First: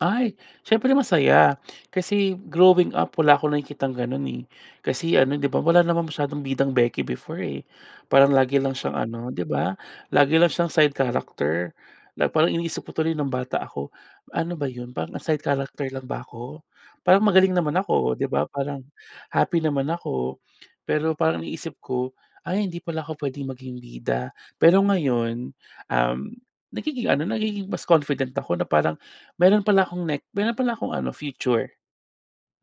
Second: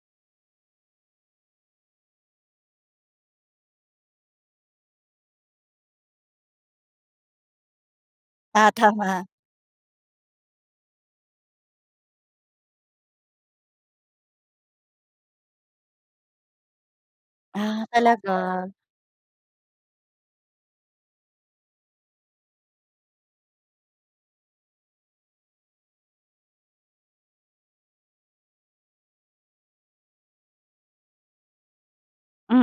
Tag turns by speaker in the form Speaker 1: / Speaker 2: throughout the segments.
Speaker 1: Ay. Siyempre masaya, kasi growing up wala akong nakikitang gano'n, eh. Kasi ano, 'di ba wala naman masyadong bidang beki before, eh. Parang lagi
Speaker 2: Ah,
Speaker 1: lang siyang
Speaker 2: tama.
Speaker 1: ano, 'di ba, lagi lang siyang side character. Na parang iniisip ko tuloy nung bata ako, "Ano ba yun?" parang, "Ah, side character lang ba ako?" parang, "Magaling naman
Speaker 2: Ah,
Speaker 1: ako." 'di
Speaker 2: talaga?
Speaker 1: ba, parang, "Happy naman ako." Pero parang iniisip ko, "Ay hindi pala ako puwedeng maging bida." Pero ngayon, um, nagiging ano, nagiging mas confident ako na parang meron pala akong nek meron pala akong ano future,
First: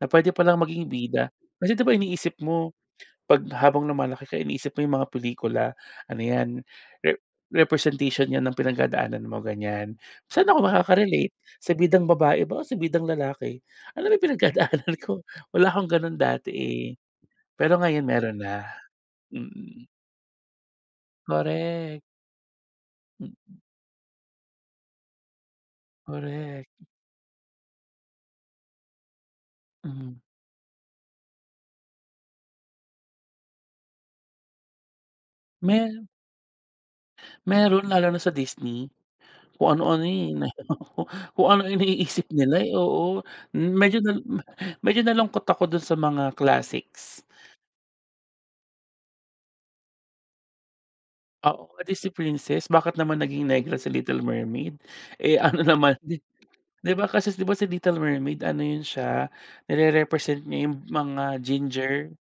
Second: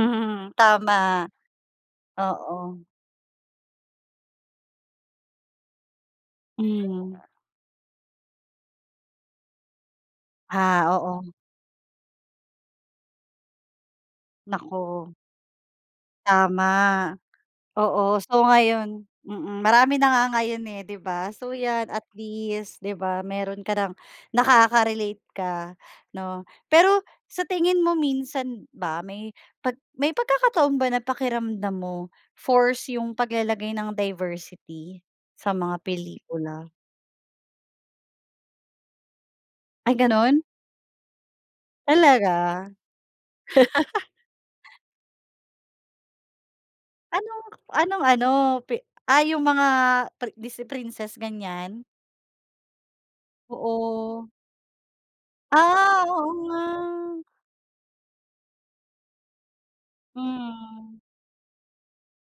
Speaker 1: na puwede palang maging
Speaker 2: tama.
Speaker 1: bida. Kasi, 'di ba iniisip mo,
Speaker 2: Oo.
Speaker 1: pag habang lumalaki ka, iniisip mo yung mga pelikula, ano yan, re
Speaker 2: Hmm.
Speaker 1: representation yan ng pinagdadaanan mo, ganyan. "Saan ako
Speaker 2: Ah,
Speaker 1: makaka-relate,
Speaker 2: oo.
Speaker 1: sa bidang babae ba o sa bidang lalaki? Ano ba yung pinagdadaanan
Speaker 2: Naku.
Speaker 1: ko?" wala akong gano'n dati,
Speaker 2: Tama.
Speaker 1: eh, pero ngayon
Speaker 2: Oo,
Speaker 1: meron
Speaker 2: so
Speaker 1: na.
Speaker 2: ngayon mm,
Speaker 1: Mm.
Speaker 2: marami na nga ngayon, eh, 'di ba? So 'yan
Speaker 1: Korek.
Speaker 2: at least, 'di ba,
Speaker 1: Mm.
Speaker 2: meron ka ng nakaka-relate ka 'no?
Speaker 1: Korek.
Speaker 2: Pero sa tingin mo minsan ba may 'pag may
Speaker 1: Mhm.
Speaker 2: pagkakataon ba na pakiramdam mo forced yung paglalagay ng diversity sa mga
Speaker 1: Me
Speaker 2: pelikula?
Speaker 1: Meron lalo na sa Disney. Kung
Speaker 2: Ay,
Speaker 1: ano-ano, eh,
Speaker 2: gano'n?
Speaker 1: nahilo ko. Kung ano-ano'y iniisip
Speaker 2: Talaga?
Speaker 1: nila, eh, oo. Medyo nal ma medyo nalungkot ako dun sa mga classics.
Speaker 2: Anong anong ano? Pi ah, yung mga pri Disney princess,
Speaker 1: Oo,
Speaker 2: ganyan?
Speaker 1: pati si Princess bakit naman naging negra sa Little
Speaker 2: Oo.
Speaker 1: Mermaid? Eh, ano naman
Speaker 2: Ah,
Speaker 1: di
Speaker 2: oo,
Speaker 1: di ba
Speaker 2: nga.
Speaker 1: kasi 'di ba si Little Mermaid ano yun siya, nirerepresent niya yung
Speaker 2: Hmm.
Speaker 1: mga ginger,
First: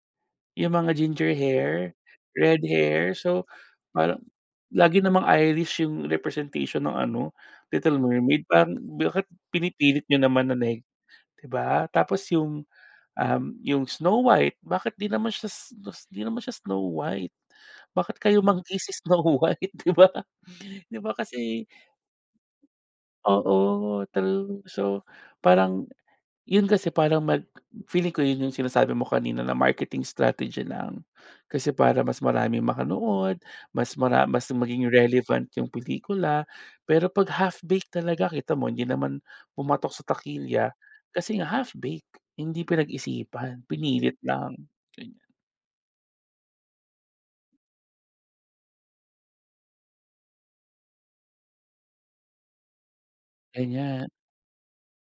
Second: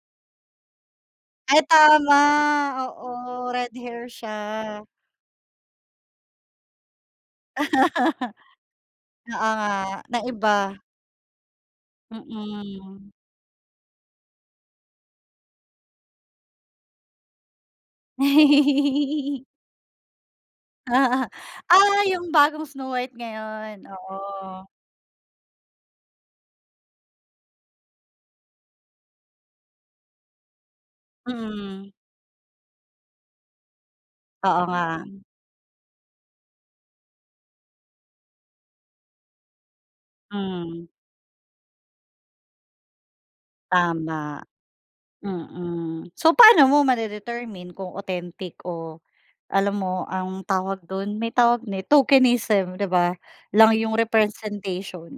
Speaker 1: yung mga ginger
Speaker 2: Ay,
Speaker 1: hair,
Speaker 2: tama.
Speaker 1: red hair? So
Speaker 2: Oo, red hair
Speaker 1: parang
Speaker 2: siya.
Speaker 1: lagi namang Irish yung representation ng ano, Little Mermaid, parang bakit
Speaker 2: Oo
Speaker 1: pinipilit
Speaker 2: nga,
Speaker 1: niyo naman
Speaker 2: naiba.
Speaker 1: na neg di ba? Tapos yung,
Speaker 2: Mm.
Speaker 1: um, yung Snow White, bakit 'di naman siya s 'dis 'di naman siya Snow White? Bakit kayumanggi si Snow White, 'di ba? 'Di ba kasi
Speaker 2: Ah! Yung bagong Snow White ngayon.
Speaker 1: Oo, true,
Speaker 2: Oo.
Speaker 1: so parang yun kasi parang mag feeling ko yun yung sinasabi mo kanina na marketing strategy lang. Kasi
Speaker 2: Mm.
Speaker 1: para mas maraming makanood, mas mara mas
Speaker 2: Oo, nga.
Speaker 1: maging relevant yung pelikula, pero 'pag half-baked talaga, kita mo hindi naman pumatok sa takilya,
Speaker 2: Hmm.
Speaker 1: kasi nga half-baked hindi pinag-isipan, pinilit
Speaker 2: Tama.
Speaker 1: lang, ganiyan.
Speaker 2: Mm, so paano mo ma-de-determine kung authentic o alam mo, um, tawag do'n? May tawag ne "tokenism," 'di ba, lang yung
Speaker 1: Ganiyan.
Speaker 2: representation?